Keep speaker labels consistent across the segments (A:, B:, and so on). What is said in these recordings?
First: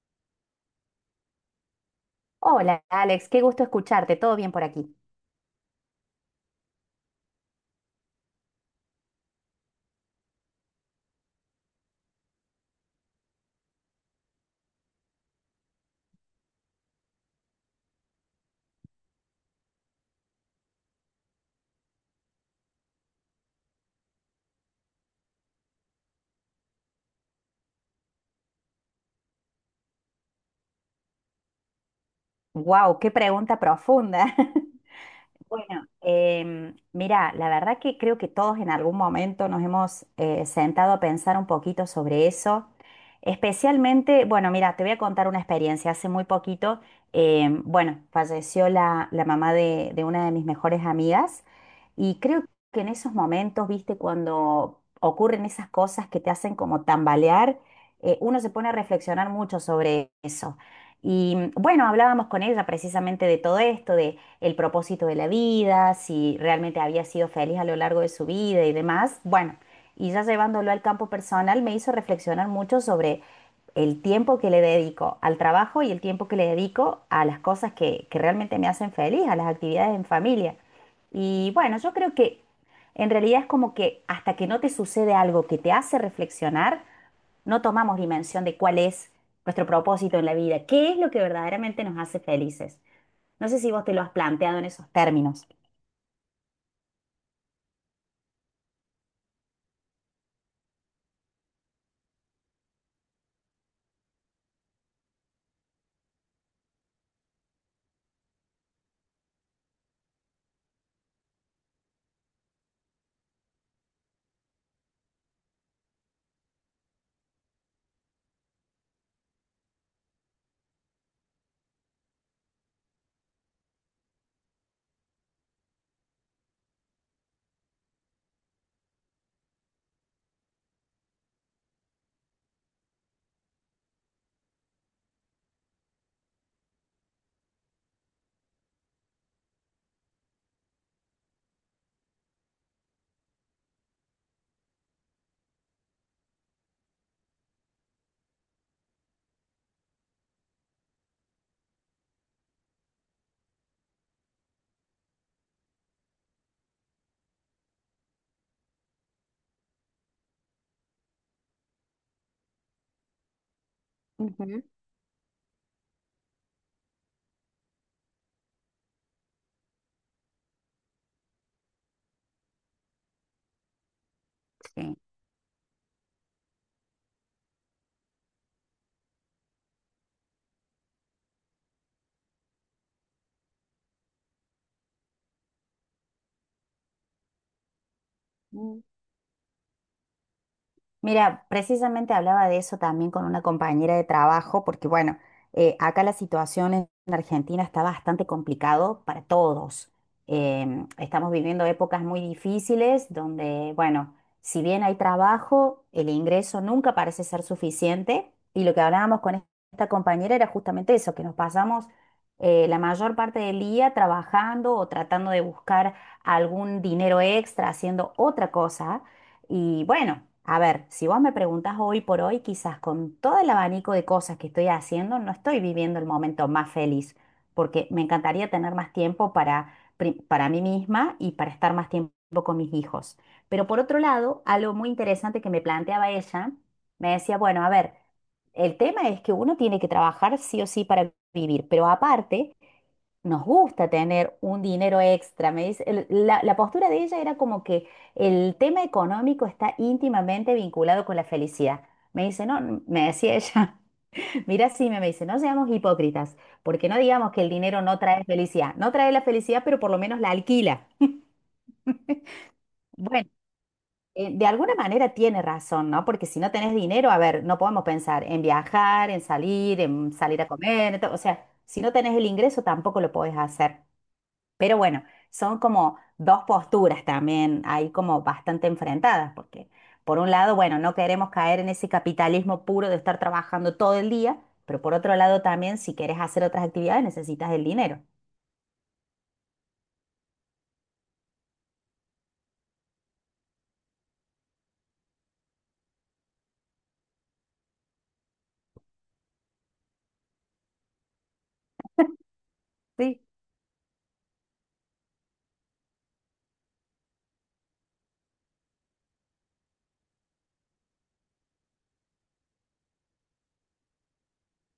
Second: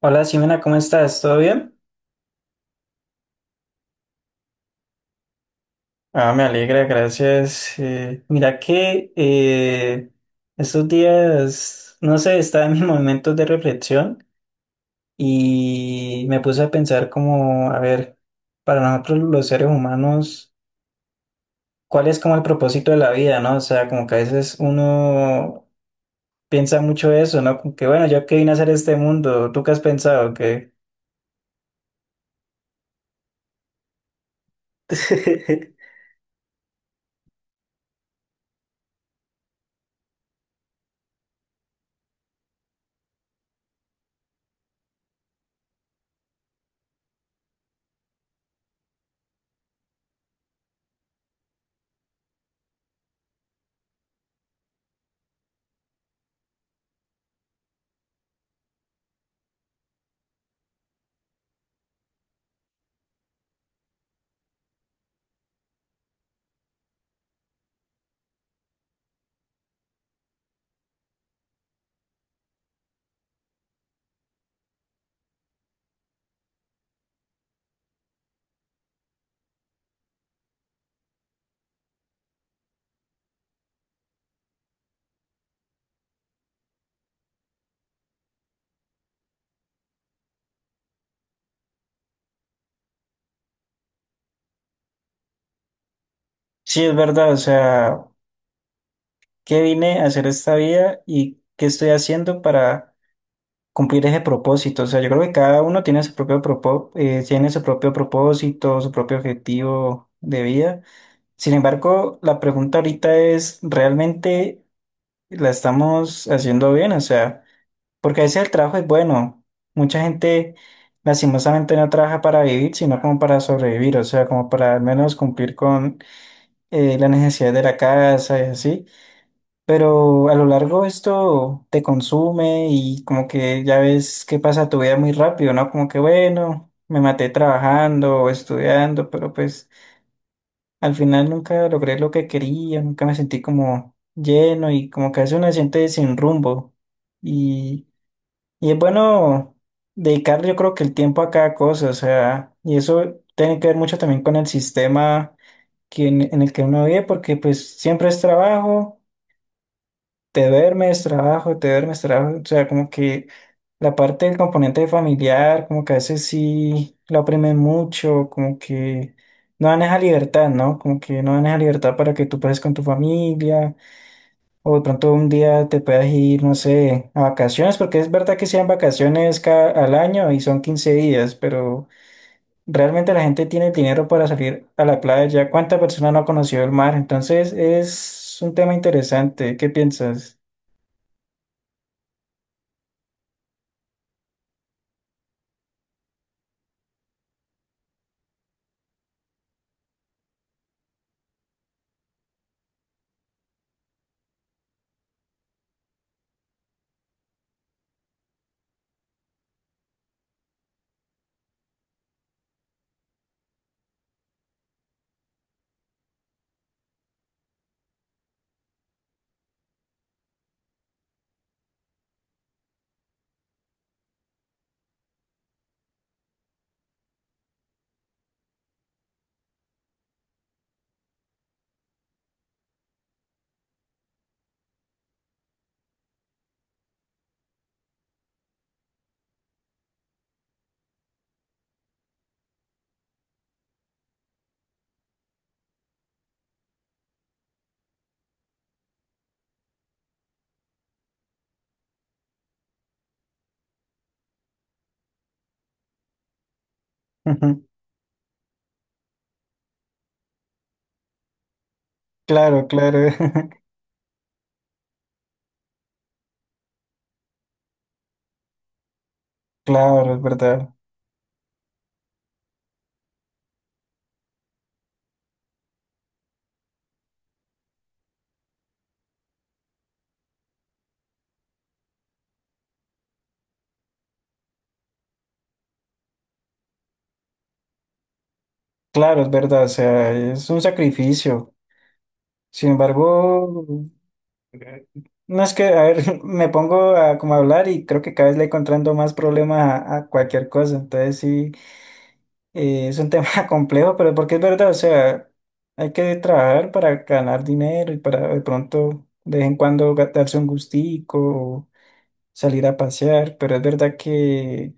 A: Hola Simena, ¿cómo estás? ¿Todo bien?
B: Hola Alex, qué gusto escucharte, todo bien por aquí.
A: Ah, me alegra, gracias. Mira que estos días, no sé, estaba en mis momentos de reflexión y me puse a pensar como, a ver, para nosotros los seres humanos, ¿cuál es como el propósito de la vida, no? O sea, como que a veces uno piensa mucho eso, ¿no? Como que bueno, yo qué vine a hacer a este mundo. ¿Tú qué has pensado? Que
B: Wow, qué pregunta profunda. Bueno, mira, la verdad que creo que todos en algún momento nos hemos sentado a pensar un poquito sobre eso. Especialmente, bueno, mira, te voy a contar una experiencia. Hace muy poquito, bueno, falleció la mamá de una de mis mejores amigas y creo que en esos momentos, viste, cuando ocurren esas cosas que te hacen como tambalear, uno se pone a reflexionar mucho sobre eso. Y bueno, hablábamos con ella precisamente de todo esto, de el propósito de la vida, si realmente había sido feliz a lo largo de su vida y demás. Bueno, y ya llevándolo al campo personal me hizo reflexionar mucho sobre el tiempo que le dedico al trabajo y el tiempo que le dedico a las cosas que realmente me hacen feliz, a las actividades en familia. Y bueno, yo creo que en realidad es como que hasta que no te sucede algo que te hace reflexionar, no tomamos dimensión de cuál es nuestro propósito en la vida, qué es lo que verdaderamente nos hace felices. No sé si vos te lo has planteado en esos términos.
A: Sí, es verdad, o sea, qué vine a hacer esta vida y qué estoy haciendo para cumplir ese propósito. O sea, yo creo que cada uno tiene su tiene su propio propósito, su propio objetivo de vida. Sin embargo, la pregunta ahorita es, ¿realmente la estamos haciendo bien? O sea, porque a veces el trabajo es bueno. Mucha gente lastimosamente no trabaja para vivir, sino como para sobrevivir, o sea, como para al menos cumplir con las necesidades de la casa y así. Pero a lo largo esto te consume y como que ya ves que pasa tu vida muy rápido, ¿no? Como que bueno, me maté trabajando o estudiando, pero pues al final nunca logré lo que quería, nunca me sentí como lleno y como que a veces uno se siente sin rumbo. Y, y es bueno dedicar yo creo que el tiempo a cada cosa, o sea, y eso tiene que ver mucho también con el sistema que en el que uno vive, porque pues siempre es trabajo, te duermes, trabajo, te duermes, trabajo. O sea, como que la parte del
B: Ujú.
A: componente familiar, como que a veces sí lo oprimen mucho, como que no dan esa libertad, ¿no? Como que no dan esa libertad para que tú pases con tu familia, o de
B: Sí.
A: pronto un día te puedas ir, no sé, a vacaciones, porque es verdad que sean vacaciones cada, al año y son 15 días, pero realmente la gente tiene el dinero para salir a la playa. ¿Cuántas personas no ha conocido el mar? Entonces es un tema
B: Mm.
A: interesante, ¿qué piensas?
B: Mira, precisamente hablaba de eso también con una compañera de trabajo, porque bueno, acá la situación en Argentina está bastante complicado para todos. Estamos viviendo épocas muy difíciles donde, bueno, si bien hay trabajo, el ingreso nunca parece ser suficiente. Y lo que hablábamos con esta compañera era justamente eso, que nos pasamos la mayor parte del día trabajando o tratando de buscar algún dinero extra haciendo otra cosa y bueno, a ver, si vos me preguntás hoy por hoy, quizás con todo el abanico de cosas que estoy haciendo, no estoy viviendo el momento más feliz, porque me encantaría tener más tiempo para, para mí misma y para estar más tiempo con mis hijos. Pero por otro lado, algo muy interesante que me planteaba ella, me decía, bueno, a ver, el tema es que uno tiene que trabajar sí o sí para vivir, pero aparte nos gusta tener un dinero extra. Me dice, la postura de ella era como que el tema económico está íntimamente vinculado con la felicidad. Me dice, no, me decía ella, mira, sí, me dice, no seamos hipócritas, porque no digamos que el dinero no trae felicidad. No trae la felicidad, pero por lo menos la alquila.
A: Claro, claro.
B: Bueno, de alguna manera tiene razón, ¿no? Porque si no tenés dinero, a ver, no podemos pensar en viajar, en
A: Claro, es
B: salir a
A: verdad.
B: comer, o sea, si no tenés el ingreso tampoco lo podés hacer. Pero bueno, son como dos posturas también ahí como bastante enfrentadas, porque por un lado, bueno, no queremos caer en ese capitalismo puro de estar trabajando todo el día, pero por otro lado también, si quieres hacer otras actividades, necesitas el dinero.
A: Claro, es verdad. O sea, es un sacrificio. Sin embargo, eh, no es que, a ver, me pongo a como a hablar y creo que cada vez le encontrando más problemas a cualquier cosa. Entonces sí, es un
B: Sí,
A: tema complejo, pero porque es verdad. O sea, hay que trabajar para ganar dinero y para de pronto de vez en cuando darse un gustico o salir a pasear. Pero es verdad que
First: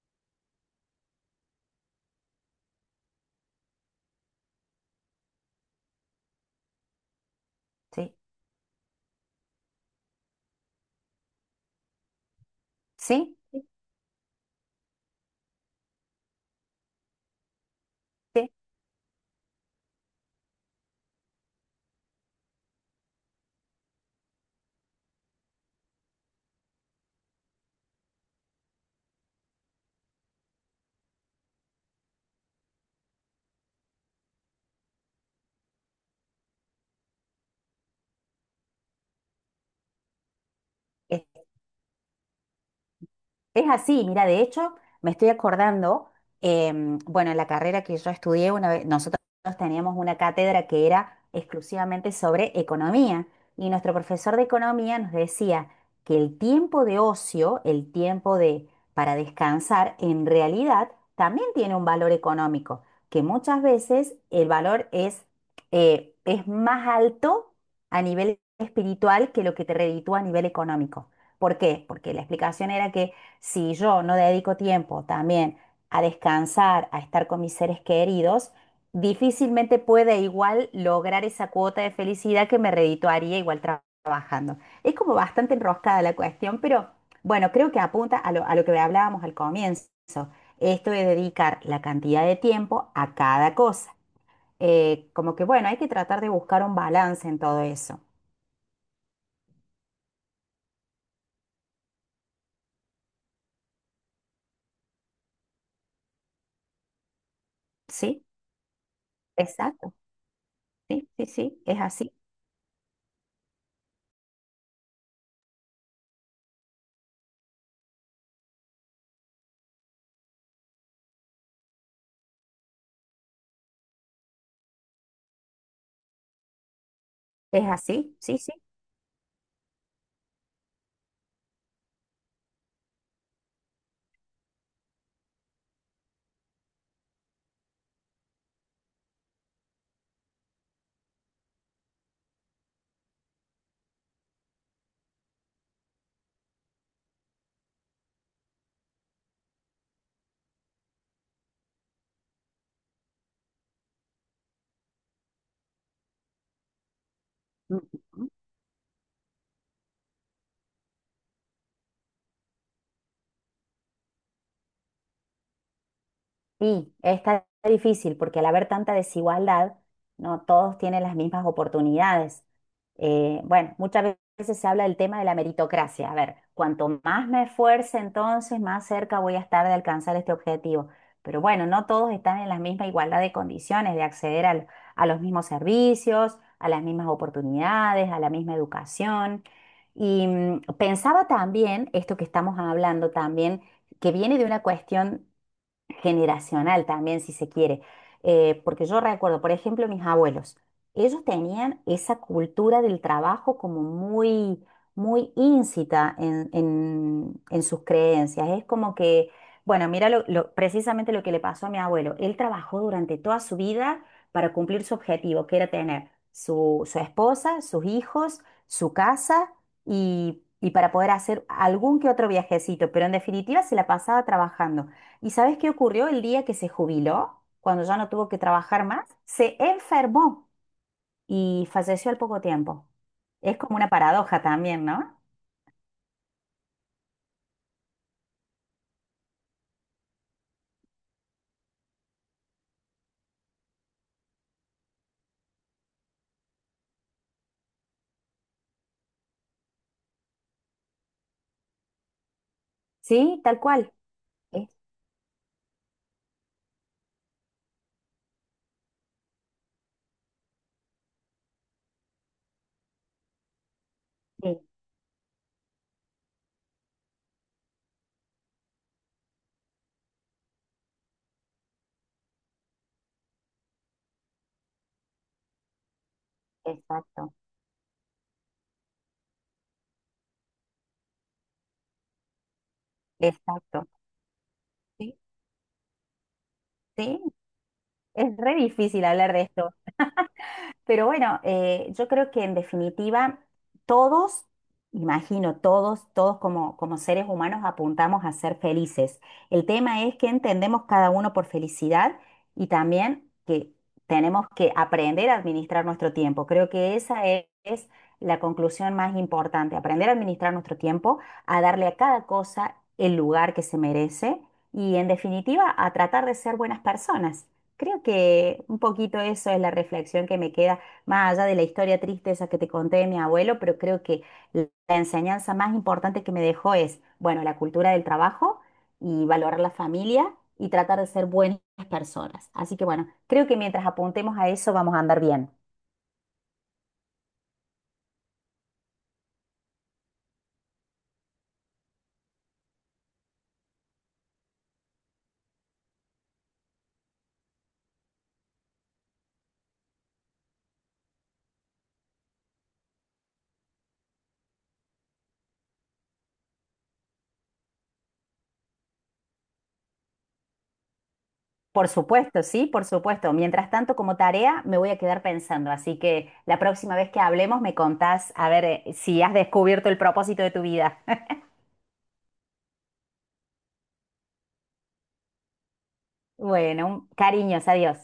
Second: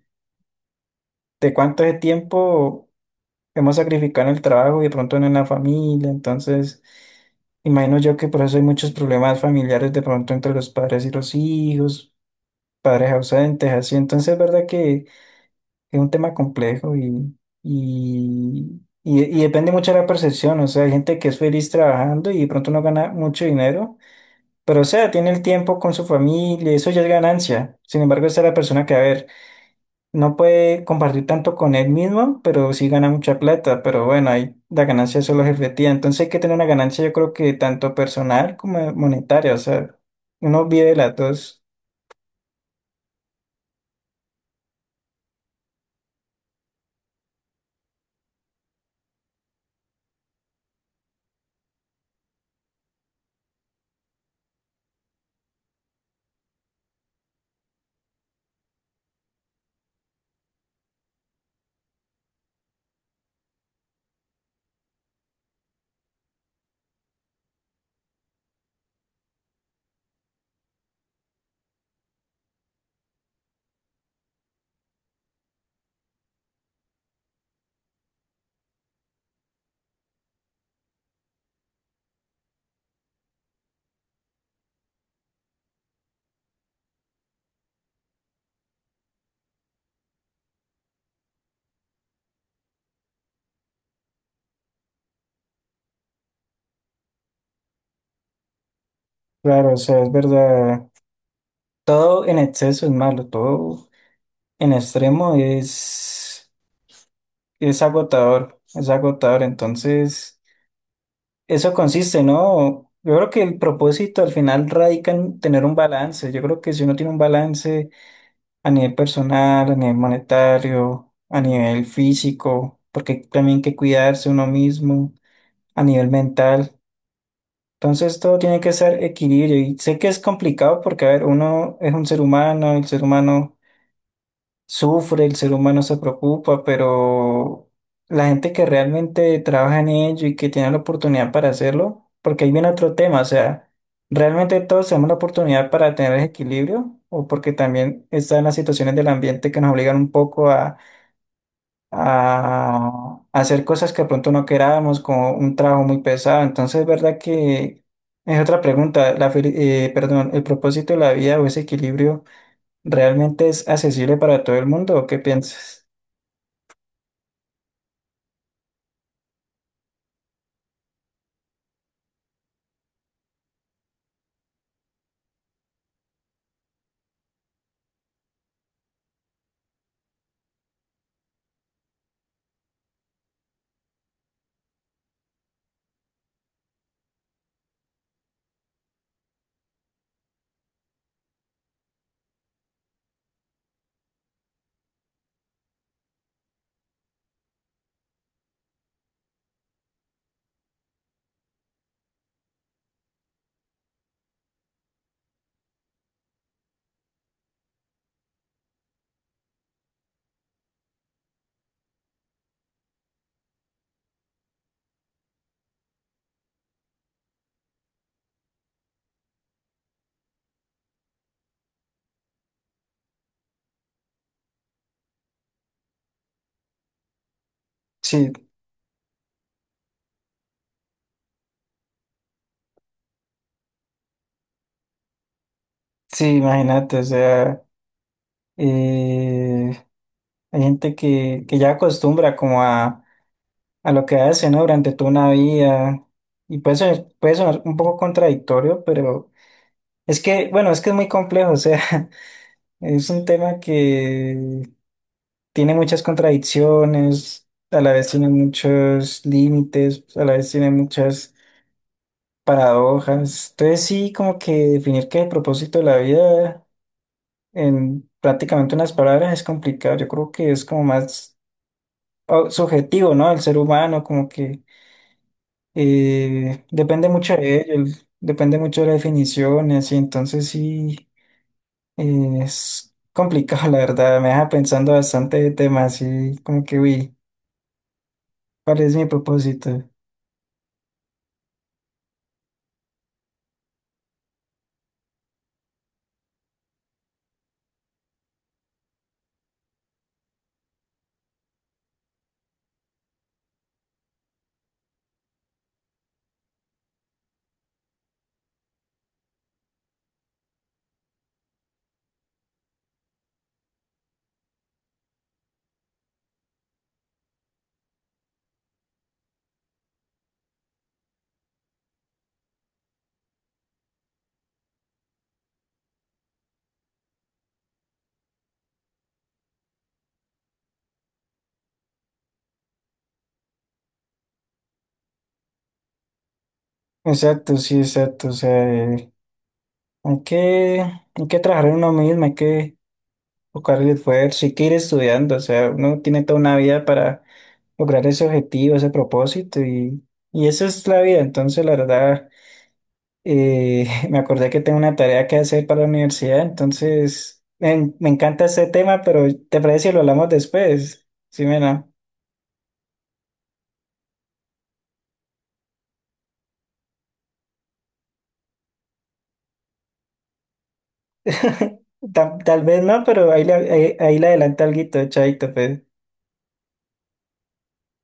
A: de cuánto es tiempo hemos sacrificado en el trabajo y de pronto no en la familia. Entonces imagino
B: sí,
A: yo que por eso hay muchos problemas familiares de pronto entre los padres y los hijos, padres
B: sí,
A: ausentes, así. Entonces es verdad que es un tema complejo y,
B: sí,
A: y, y, y depende mucho de la percepción. O sea, hay gente que es feliz trabajando y de pronto no gana mucho dinero, pero o sea, tiene el tiempo con su familia, eso ya es ganancia. Sin embargo, esa es la persona que, a ver, no puede compartir tanto con él mismo, pero sí gana mucha plata. Pero bueno, ahí la ganancia solo es efectiva. Entonces hay que tener una ganancia, yo creo que tanto personal como monetaria. O sea, uno vive las
B: sí.
A: dos.
B: Es así, mira, de hecho, me estoy acordando, bueno, en la carrera que yo estudié, una vez, nosotros teníamos una cátedra que era exclusivamente sobre economía y nuestro profesor de economía nos decía que el tiempo de ocio, el tiempo de para descansar, en realidad también tiene un valor económico, que muchas veces el valor es más alto a nivel espiritual que lo que te reditúa a nivel económico. ¿Por qué? Porque la explicación era que si yo no dedico tiempo también a descansar, a estar con mis seres queridos, difícilmente puede igual lograr esa cuota de felicidad que me redituaría igual trabajando. Es como bastante enroscada la cuestión, pero bueno, creo que apunta a a lo que hablábamos al comienzo. Esto de dedicar la cantidad de tiempo a cada cosa. Como que bueno, hay que tratar de buscar un balance en todo eso.
A: Claro, o sea, es verdad. Todo en exceso es malo, todo en extremo es
B: Sí,
A: agotador, es agotador.
B: exacto.
A: Entonces,
B: Sí, sí, sí,
A: eso
B: es así.
A: consiste, ¿no? Yo creo que el propósito al final radica en tener un balance. Yo creo que si uno tiene un balance a nivel personal, a nivel monetario, a nivel físico, porque también hay que cuidarse uno mismo, a nivel mental.
B: Es así,
A: Entonces todo
B: sí, sí.
A: tiene que ser equilibrio y sé que es complicado porque, a ver, uno es un ser humano, el ser humano sufre, el ser humano se preocupa. Pero la gente que realmente trabaja en ello y que tiene la oportunidad para hacerlo, porque ahí viene otro tema, o sea, realmente todos tenemos la oportunidad para tener ese equilibrio, o porque también están las situaciones del ambiente que nos obligan un poco a hacer cosas que de pronto no queramos, como un trabajo muy pesado. Entonces es verdad que
B: Ujú.
A: es otra pregunta, perdón, el propósito de la vida o ese equilibrio. ¿Realmente es accesible para todo el mundo o qué piensas?
B: Sí, está difícil porque al haber tanta desigualdad, no todos tienen las mismas oportunidades. Bueno, muchas veces se habla del tema de la meritocracia. A ver, cuanto más me esfuerce, entonces más cerca voy a estar de alcanzar este objetivo. Pero bueno, no todos están en la misma igualdad de condiciones de a los mismos servicios, a las mismas oportunidades, a la misma educación. Y mm, pensaba también, esto que estamos hablando también, que viene de una cuestión generacional también, si se quiere. Porque yo recuerdo, por ejemplo, mis abuelos, ellos tenían esa cultura del trabajo como muy, muy íncita en, en sus creencias. Es como que, bueno, mira precisamente lo que le pasó a mi abuelo. Él trabajó durante toda su vida para cumplir su objetivo, que era tener su esposa, sus hijos, su casa y para poder hacer algún que otro viajecito, pero en definitiva se la pasaba trabajando. ¿Y sabes qué ocurrió el día que se jubiló? Cuando ya no tuvo
A: Sí,
B: que trabajar más, se enfermó y falleció al poco tiempo. Es como una paradoja también, ¿no?
A: sí, imagínate, o sea, eh, hay gente que ya acostumbra como a lo que hace, ¿no? Durante toda una vida y puede sonar un poco contradictorio, pero es que, bueno, es que es muy complejo, o sea, es un
B: Sí,
A: tema
B: tal cual.
A: que
B: Es-
A: tiene muchas contradicciones, a la vez tiene muchos límites, a la vez tiene muchas paradojas. Entonces sí, como que
B: sí,
A: definir qué es el propósito de la vida en prácticamente unas palabras es complicado. Yo creo que es como más subjetivo, ¿no? El ser humano, como que depende
B: exacto,
A: mucho de ello, depende mucho de las definiciones, y entonces sí es complicado, la
B: exacto.
A: verdad. Me deja pensando
B: Sí,
A: bastante de temas y como que, uy,
B: sí, es re
A: ¿cuál es
B: difícil
A: mi
B: hablar de esto.
A: propósito?
B: Pero bueno, yo creo que en definitiva todos, imagino, todos, todos como, como seres humanos apuntamos a ser felices. El tema es que entendemos cada uno por felicidad y también que tenemos que aprender a administrar nuestro tiempo. Creo que es la conclusión más importante, aprender a administrar nuestro tiempo, a darle a cada cosa el lugar que se merece y en definitiva a tratar de ser buenas personas. Creo que un poquito eso es la reflexión que me queda, más allá de la historia triste esa que te conté de mi abuelo, pero creo que la enseñanza más importante que me dejó es, bueno, la cultura del trabajo y valorar la familia y tratar de ser buenas personas. Así que bueno, creo que mientras apuntemos a eso vamos a andar bien.
A: Exacto, sí, exacto. O sea, hay que trabajar en uno mismo, hay que buscar el esfuerzo, sí que ir estudiando. O sea, uno tiene toda una vida para lograr ese objetivo, ese propósito, y esa es la vida. Entonces, la verdad, me acordé que tengo una tarea que hacer para la universidad. Entonces me encanta este tema, pero ¿te parece si lo hablamos después? Sí, Mena.
B: Por supuesto, sí, por supuesto. Mientras tanto, como tarea, me voy a quedar pensando. Así que la próxima vez que hablemos me contás a ver si has descubierto el propósito de tu vida.
A: Tal vez no, pero ahí le adelanto alguito, chaito, pues.
B: Bueno, cariños, adiós.